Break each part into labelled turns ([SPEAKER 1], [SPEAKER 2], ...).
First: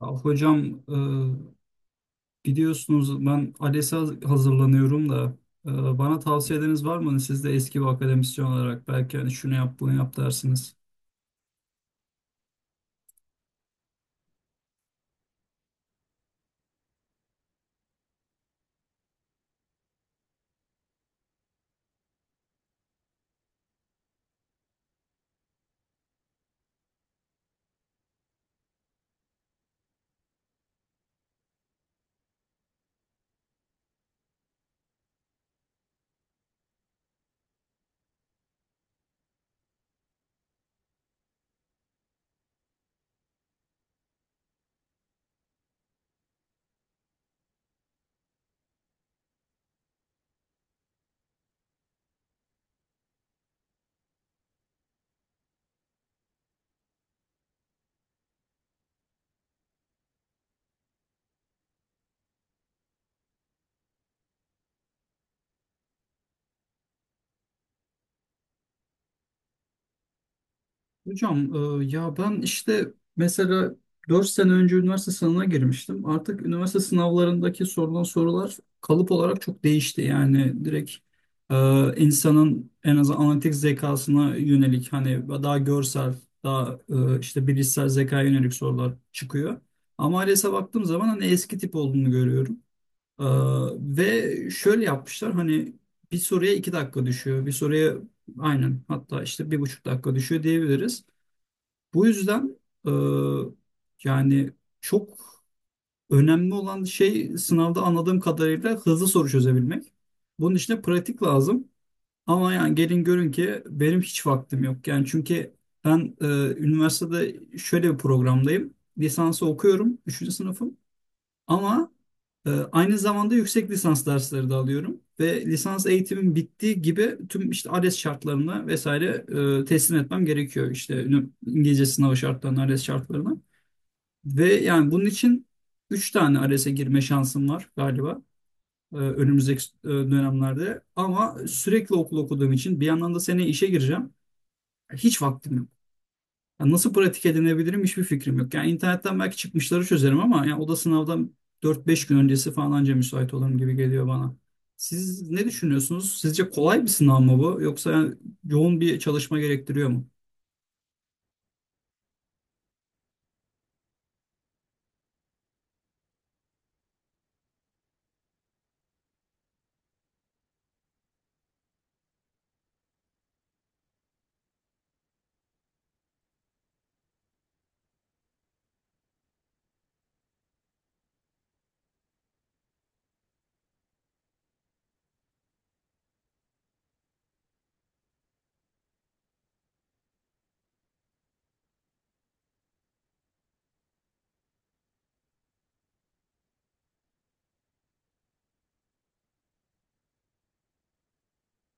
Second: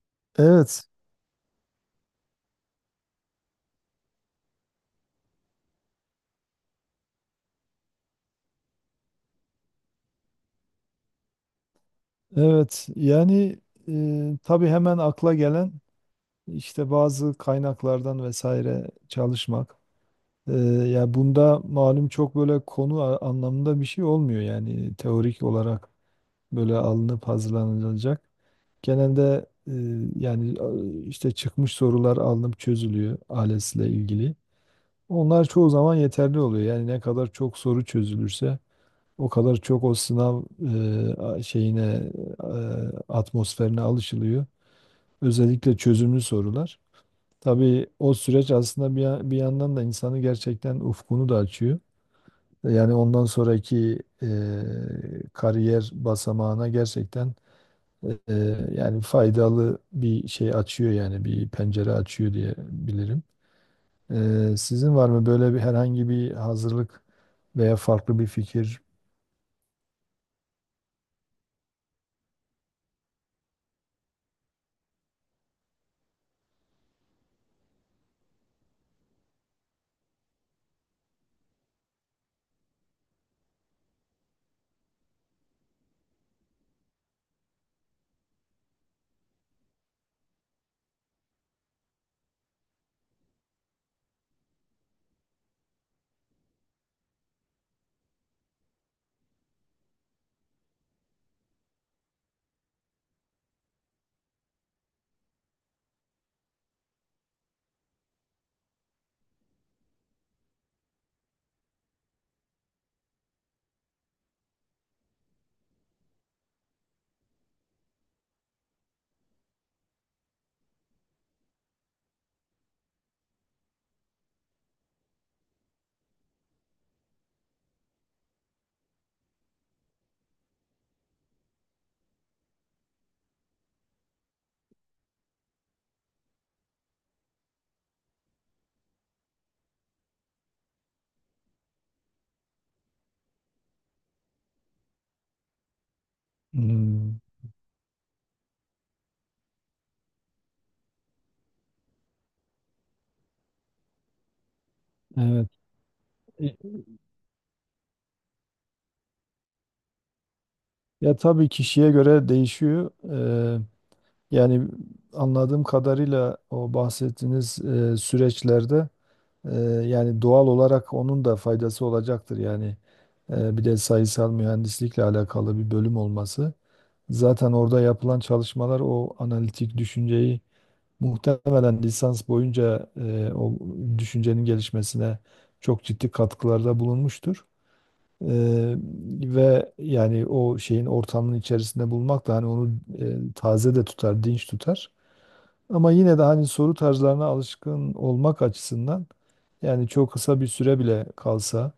[SPEAKER 1] Ya hocam,
[SPEAKER 2] Evet,
[SPEAKER 1] biliyorsunuz ben ALES'e hazırlanıyorum da, e, bana tavsiyeleriniz var mı? Siz de eski bir akademisyen olarak belki hani şunu yap bunu yap dersiniz.
[SPEAKER 2] evet. Yani tabii hemen akla gelen işte bazı kaynaklardan vesaire çalışmak. E, Ya bunda malum çok böyle anlamında bir şey olmuyor, yani teorik olarak böyle alınıp hazırlanılacak. Genelde yani işte çıkmış sorular alınıp çözülüyor ALES'le ilgili. Onlar çoğu zaman yeterli oluyor. Yani ne kadar çok soru çözülürse o kadar çok o sınav şeyine, e, atmosferine alışılıyor. Özellikle çözümlü sorular. Tabii o süreç aslında bir, bir yandan da insanı gerçekten ufkunu da açıyor. Yani ondan sonraki kariyer basamağına gerçekten e, e, yani faydalı bir şey açıyor, yani bir pencere açıyor diye bilirim. Sizin var mı böyle bir herhangi bir hazırlık veya farklı bir fikir?
[SPEAKER 1] Hocam, ya ben işte mesela 4 sene önce üniversite sınavına girmiştim. Artık üniversite sınavlarındaki sorulan sorular kalıp olarak çok değişti. Yani direkt insanın en azından analitik zekasına yönelik hani daha görsel, daha işte bilişsel zekaya yönelik sorular çıkıyor. Ama ALES'e baktığım zaman hani eski tip olduğunu görüyorum. E, Ve şöyle yapmışlar hani bir soruya 2 dakika düşüyor, bir soruya aynen, hatta işte 1,5 dakika düşüyor diyebiliriz. Bu yüzden e, yani çok önemli olan şey, sınavda anladığım kadarıyla, hızlı soru çözebilmek. Bunun için de pratik lazım. Ama yani gelin görün ki benim hiç vaktim yok. Yani çünkü ben üniversitede şöyle bir programdayım. Lisansı okuyorum, üçüncü sınıfım. Ama aynı zamanda yüksek lisans dersleri de alıyorum ve lisans eğitimim bittiği gibi tüm işte ALES şartlarına vesaire teslim etmem gerekiyor. İşte İngilizce sınavı şartlarına, ALES şartlarına. Ve yani bunun için 3 tane ALES'e girme şansım var galiba, önümüzdeki dönemlerde. Ama sürekli okul okuduğum için bir yandan da seneye işe gireceğim. Hiç vaktim yok. Ya nasıl
[SPEAKER 2] Hmm,
[SPEAKER 1] pratik edinebilirim, hiçbir fikrim yok. Yani internetten belki çıkmışları çözerim, ama yani o da sınavdan 4-5 gün öncesi falan anca müsait olurum gibi geliyor bana. Siz ne
[SPEAKER 2] evet.
[SPEAKER 1] düşünüyorsunuz? Sizce kolay bir sınav mı bu, yoksa yani yoğun bir çalışma gerektiriyor mu?
[SPEAKER 2] Ya tabii kişiye göre değişiyor. Yani anladığım kadarıyla o bahsettiğiniz süreçlerde eee, yani doğal olarak onun da faydası olacaktır. Yani bir de sayısal mühendislikle alakalı bir bölüm olması. Zaten orada yapılan çalışmalar o analitik düşünceyi muhtemelen lisans boyunca o düşüncenin gelişmesine çok ciddi katkılarda bulunmuştur. Eee, Ve yani o şeyin ortamının içerisinde bulmak da hani onu taze de tutar, dinç tutar. Ama yine de hani soru tarzlarına alışkın olmak açısından, yani çok kısa bir süre bile kalsa,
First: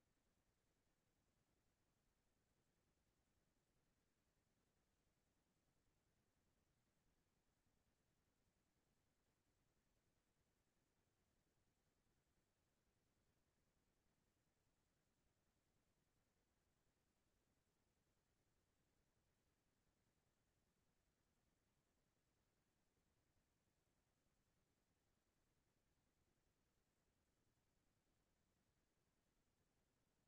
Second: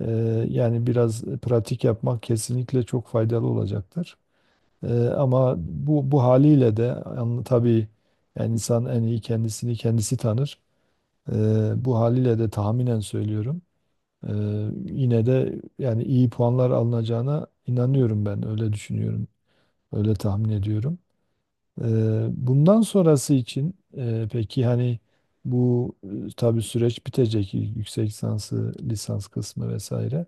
[SPEAKER 2] e, yani biraz pratik yapmak kesinlikle çok faydalı olacaktır. Ama bu haliyle de, yani tabii, yani insan en iyi kendisini kendisi tanır. Bu haliyle de tahminen söylüyorum. Ee, Yine de yani iyi puanlar alınacağına inanıyorum ben. Öyle düşünüyorum. Öyle tahmin ediyorum. Bundan sonrası için peki hani bu, tabii süreç bitecek, yüksek lisansı, lisans kısmı vesaire.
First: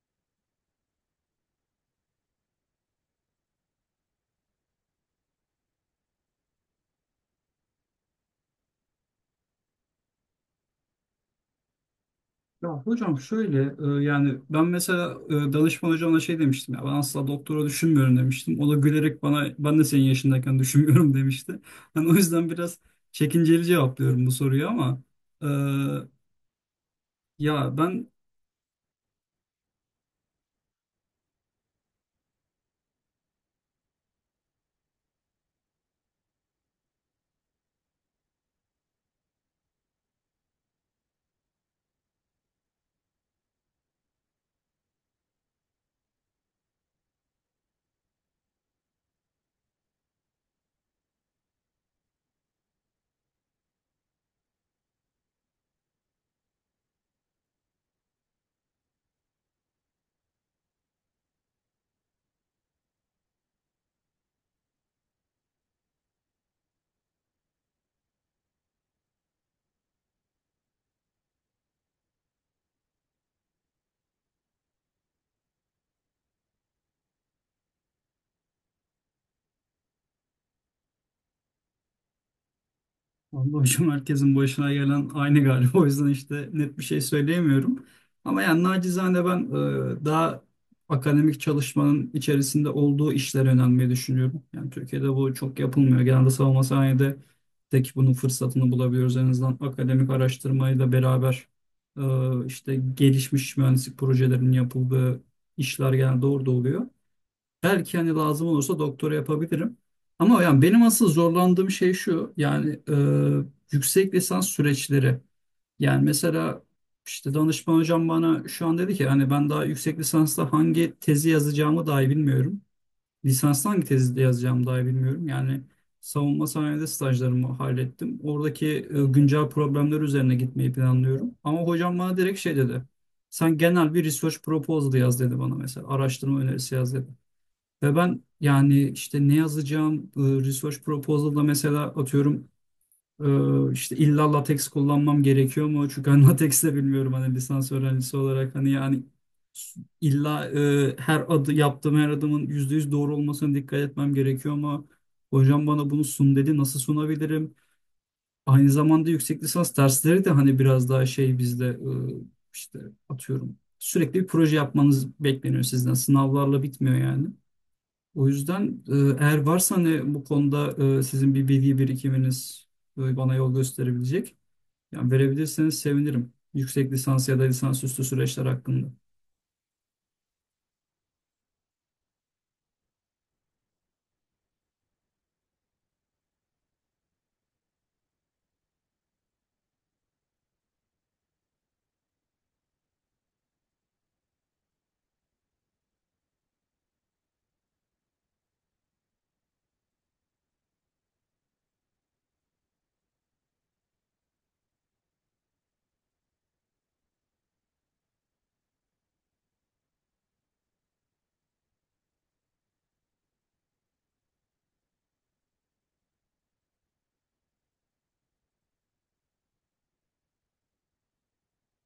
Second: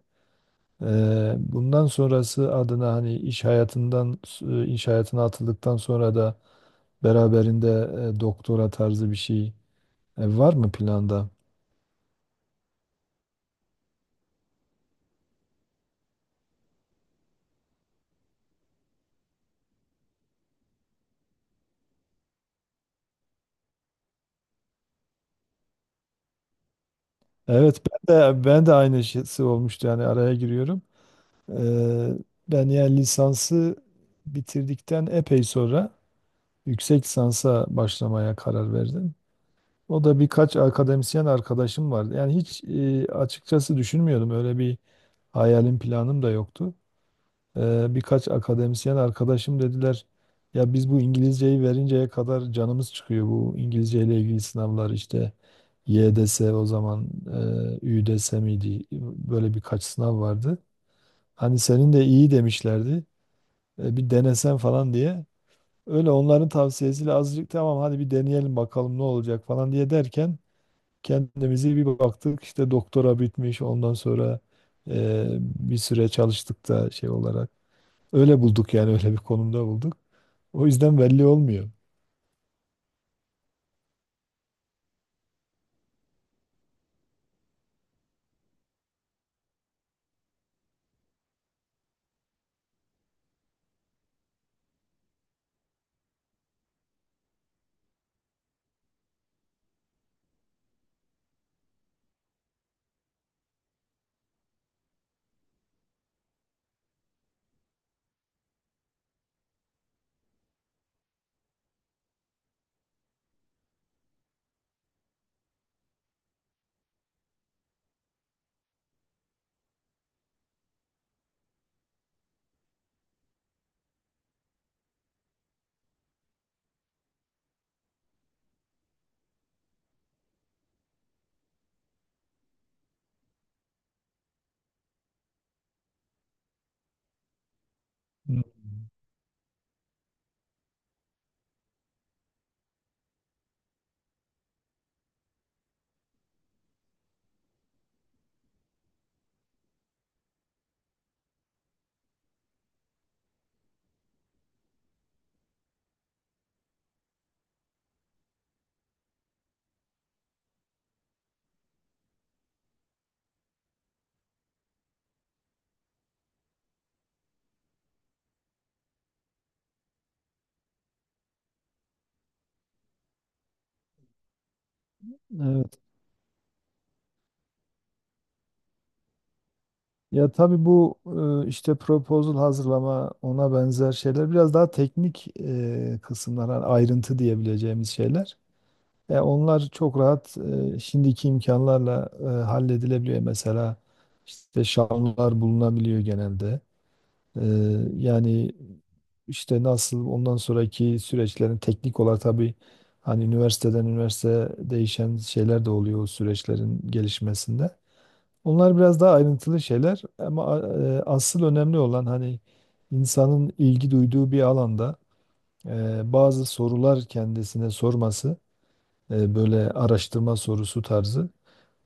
[SPEAKER 2] Bundan sonrası adına hani iş hayatından, iş hayatına atıldıktan sonra da beraberinde doktora tarzı bir şey var mı planda?
[SPEAKER 1] Ya hocam şöyle, yani ben mesela danışman hocama şey demiştim, ya ben asla doktora düşünmüyorum demiştim. O da gülerek bana, ben de senin yaşındayken düşünmüyorum demişti. Hani o yüzden biraz çekinceli cevaplıyorum bu soruyu, ama e, ya
[SPEAKER 2] Evet,
[SPEAKER 1] ben
[SPEAKER 2] ben de aynısı olmuştu, yani araya giriyorum. Eee, Ben yani lisansı bitirdikten epey sonra yüksek lisansa başlamaya karar verdim. O da birkaç akademisyen arkadaşım vardı. Yani hiç, açıkçası düşünmüyordum. Öyle bir hayalim, planım da yoktu. Birkaç akademisyen arkadaşım dediler ya biz bu İngilizceyi verinceye kadar canımız çıkıyor, bu İngilizce ile ilgili sınavlar, işte YDS o zaman, ÜDS miydi, böyle birkaç sınav vardı. Hani senin de iyi demişlerdi. Bir denesen falan diye. Öyle onların tavsiyesiyle azıcık tamam hadi bir deneyelim bakalım ne olacak falan diye derken, kendimizi bir baktık işte doktora bitmiş, ondan sonra bir süre çalıştık da şey olarak. Öyle bulduk, yani öyle bir konumda bulduk. O yüzden belli olmuyor.
[SPEAKER 1] vallahi hocam, herkesin başına gelen aynı galiba. O yüzden işte net bir şey söyleyemiyorum. Ama yani nacizane ben daha akademik çalışmanın içerisinde olduğu işlere önemli düşünüyorum. Yani Türkiye'de bu çok yapılmıyor. Genelde savunma sanayide tek bunun fırsatını bulabiliyoruz. En azından akademik araştırmayla beraber işte gelişmiş mühendislik projelerinin yapıldığı işler genelde orada oluyor. Belki hani lazım olursa doktora yapabilirim. Ama yani benim asıl zorlandığım şey şu: yani yüksek lisans süreçleri. Yani mesela işte danışman hocam bana şu an dedi ki, hani ben daha yüksek lisansta hangi tezi yazacağımı dahi bilmiyorum. Lisansta hangi tezi de yazacağımı dahi bilmiyorum. Yani savunma sanayide stajlarımı hallettim. Oradaki güncel problemler üzerine gitmeyi planlıyorum. Ama hocam bana direkt şey dedi. Sen genel bir research proposal yaz, dedi bana mesela. Araştırma önerisi yaz, dedi. Ve ben yani
[SPEAKER 2] Hmm.
[SPEAKER 1] işte ne yazacağım, research proposal'da mesela atıyorum, işte illa latex kullanmam gerekiyor mu? Çünkü ben latex de bilmiyorum, hani lisans öğrencisi olarak. Hani yani illa her adı yaptığım, her adımın %100 doğru olmasına dikkat etmem gerekiyor mu? Hocam bana bunu sun, dedi. Nasıl sunabilirim? Aynı zamanda yüksek lisans dersleri de hani biraz daha şey, bizde işte atıyorum, sürekli bir proje yapmanız bekleniyor sizden. Sınavlarla bitmiyor yani. O yüzden eğer varsa hani bu konuda sizin bir bilgi birikiminiz bana yol gösterebilecek, yani verebilirseniz
[SPEAKER 2] Evet.
[SPEAKER 1] sevinirim. Yüksek lisans ya da lisansüstü süreçler hakkında.
[SPEAKER 2] Ya tabii bu işte proposal hazırlama, ona benzer şeyler biraz daha teknik kısımlar, hani ayrıntı diyebileceğimiz şeyler. Onlar çok rahat, şimdiki imkanlarla halledilebiliyor. Mesela işte şamlar bulunabiliyor genelde. E, Yani işte nasıl ondan sonraki süreçlerin teknik olarak, tabii hani üniversiteden üniversiteye değişen şeyler de oluyor o süreçlerin gelişmesinde. Onlar biraz daha ayrıntılı şeyler, ama asıl önemli olan hani insanın ilgi duyduğu bir alanda bazı sorular kendisine sorması, böyle araştırma sorusu tarzı,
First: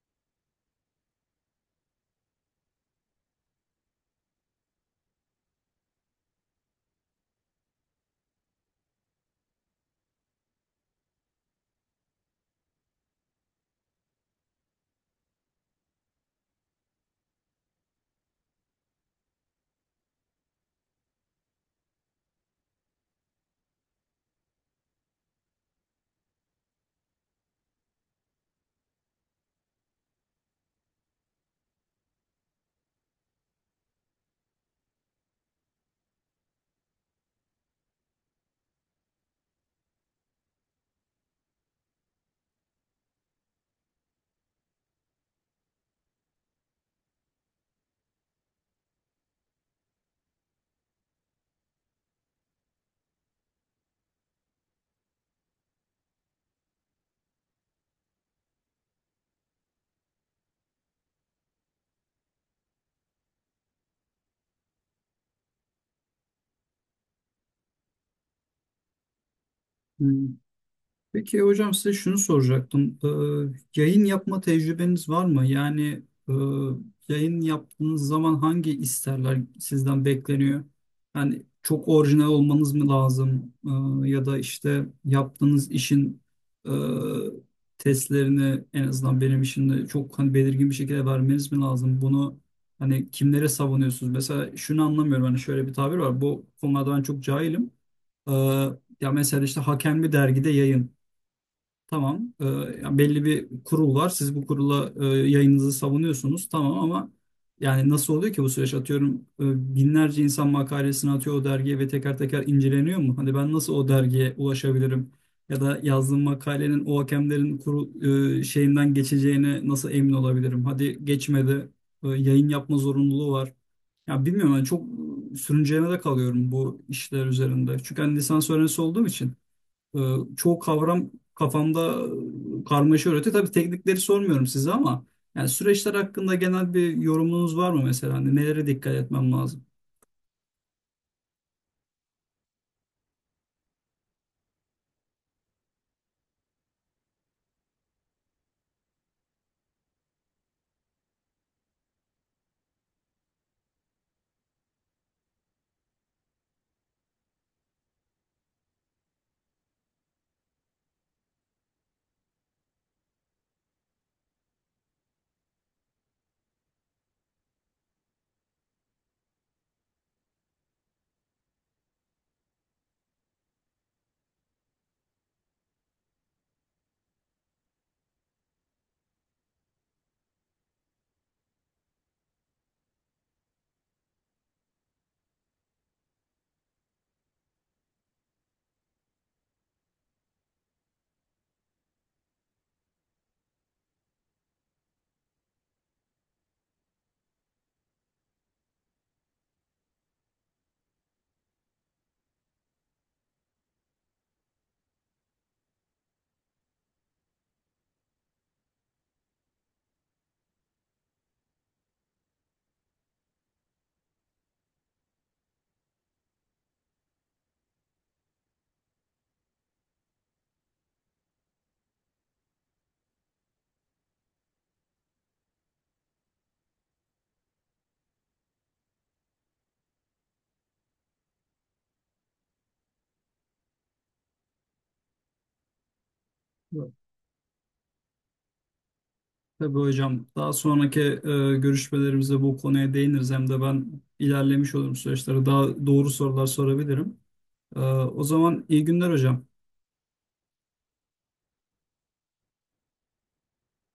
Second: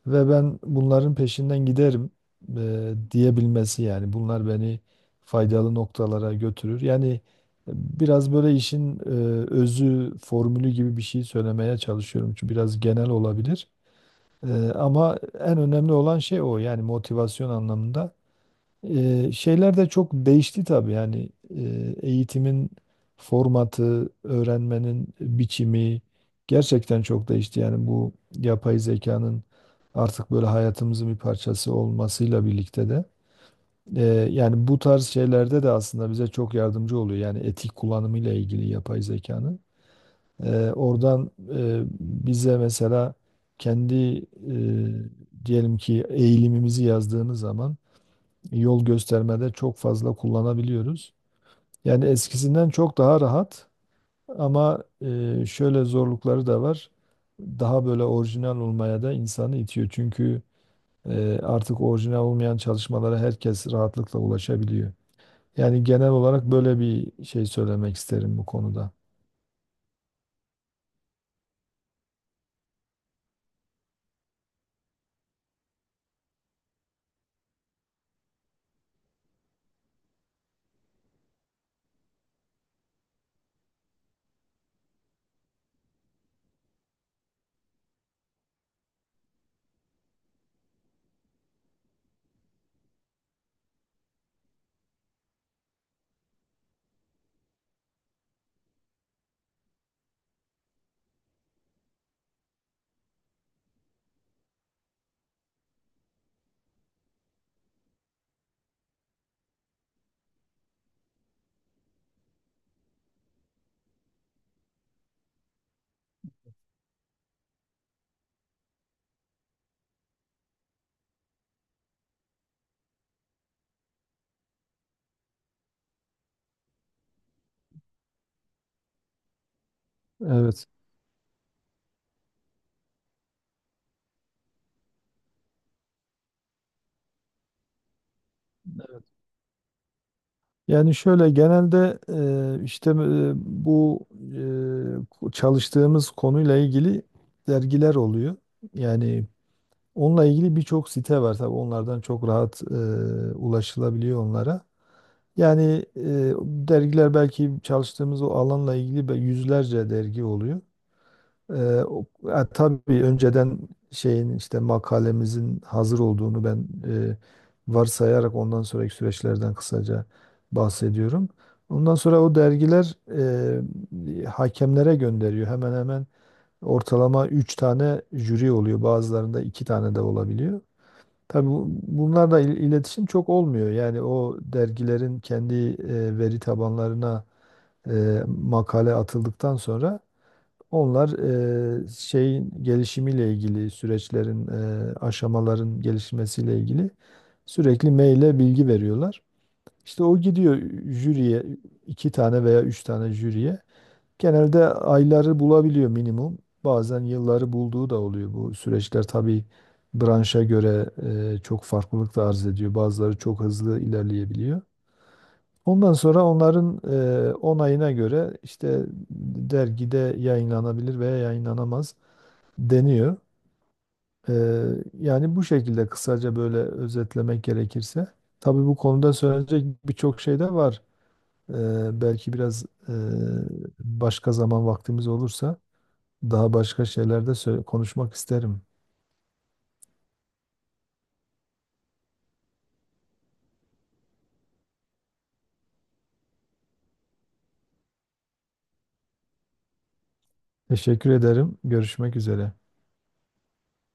[SPEAKER 2] ve ben bunların peşinden giderim diyebilmesi. Yani bunlar beni faydalı noktalara götürür. Yani biraz böyle işin özü, formülü gibi bir şey söylemeye çalışıyorum, çünkü biraz genel olabilir. Ama en önemli olan şey o, yani motivasyon anlamında. Şeyler de çok değişti tabii, yani eğitimin formatı, öğrenmenin biçimi gerçekten çok değişti. Yani bu yapay zekanın artık böyle hayatımızın bir parçası olmasıyla birlikte de, e, yani bu tarz şeylerde de aslında bize çok yardımcı oluyor. Yani etik kullanımıyla ilgili yapay zekanın. Oradan bize mesela kendi diyelim ki eğilimimizi yazdığınız zaman yol göstermede çok fazla kullanabiliyoruz. Yani eskisinden çok daha rahat, ama şöyle zorlukları da var. Daha böyle orijinal olmaya da insanı itiyor. Çünkü artık orijinal olmayan çalışmalara herkes rahatlıkla ulaşabiliyor. Yani genel olarak böyle bir şey söylemek isterim bu konuda.
[SPEAKER 1] Peki hocam, size şunu soracaktım. Yayın yapma tecrübeniz var mı? Yani e, yayın yaptığınız zaman hangi isterler sizden bekleniyor? Yani çok orijinal olmanız mı lazım? Ya da işte yaptığınız işin e, testlerini en azından benim için de çok hani belirgin bir şekilde vermeniz mi lazım? Bunu hani kimlere savunuyorsunuz? Mesela şunu anlamıyorum. Hani şöyle bir tabir var. Bu konularda ben çok cahilim. Ee, Ya mesela işte hakem bir dergide yayın. Tamam. Yani belli bir kurul var. Siz bu kurula yayınınızı savunuyorsunuz. Tamam ama yani nasıl oluyor ki bu süreç? Atıyorum, binlerce insan makalesini atıyor o dergiye ve teker teker inceleniyor mu? Hani ben nasıl o dergiye ulaşabilirim? Ya da yazdığım makalenin o hakemlerin kurul şeyinden geçeceğine nasıl emin olabilirim? Hadi geçmedi. Yayın yapma zorunluluğu var. Ya bilmiyorum, ben çok sürünceme de kalıyorum bu işler üzerinde. Çünkü hani lisans öğrencisi olduğum için. Ee, Çoğu
[SPEAKER 2] Evet.
[SPEAKER 1] kavram kafamda karmaşa öğretiyor. Tabii teknikleri sormuyorum size, ama yani süreçler hakkında genel bir yorumunuz var mı mesela? Hani nelere dikkat etmem lazım?
[SPEAKER 2] Yani şöyle genelde işte bu çalıştığımız konuyla ilgili dergiler oluyor. Yani onunla ilgili birçok site var, tabii onlardan çok rahat ulaşılabiliyor onlara. Yani dergiler, belki çalıştığımız o alanla ilgili yüzlerce dergi oluyor. E, tabii önceden şeyin, işte makalemizin hazır olduğunu ben varsayarak ondan sonraki süreçlerden kısaca bahsediyorum. Ondan sonra o dergiler hakemlere gönderiyor. Hemen hemen ortalama 3 tane jüri oluyor. Bazılarında 2 tane de olabiliyor. Tabii bunlarla iletişim çok olmuyor. Yani o dergilerin kendi veri tabanlarına makale atıldıktan sonra, onlar şeyin gelişimiyle ilgili süreçlerin, aşamaların gelişmesiyle ilgili sürekli maille bilgi veriyorlar. İşte o gidiyor jüriye, 2 tane veya 3 tane jüriye. Genelde ayları bulabiliyor minimum. Bazen yılları bulduğu da oluyor. Bu süreçler tabii branşa göre çok farklılık da arz ediyor. Bazıları çok hızlı ilerleyebiliyor. Ondan sonra onların onayına göre işte dergide yayınlanabilir veya yayınlanamaz deniyor. E, Yani bu şekilde kısaca böyle özetlemek gerekirse. Tabii bu konuda söylenecek birçok şey de var. Belki biraz başka zaman vaktimiz olursa daha başka
[SPEAKER 1] Evet.
[SPEAKER 2] şeylerde söyle, konuşmak isterim.
[SPEAKER 1] Tabii hocam, daha sonraki görüşmelerimizde bu konuya değiniriz. Hem de ben ilerlemiş olurum süreçlere. Daha doğru sorular sorabilirim. O zaman iyi günler hocam.
[SPEAKER 2] Teşekkür ederim. Görüşmek üzere.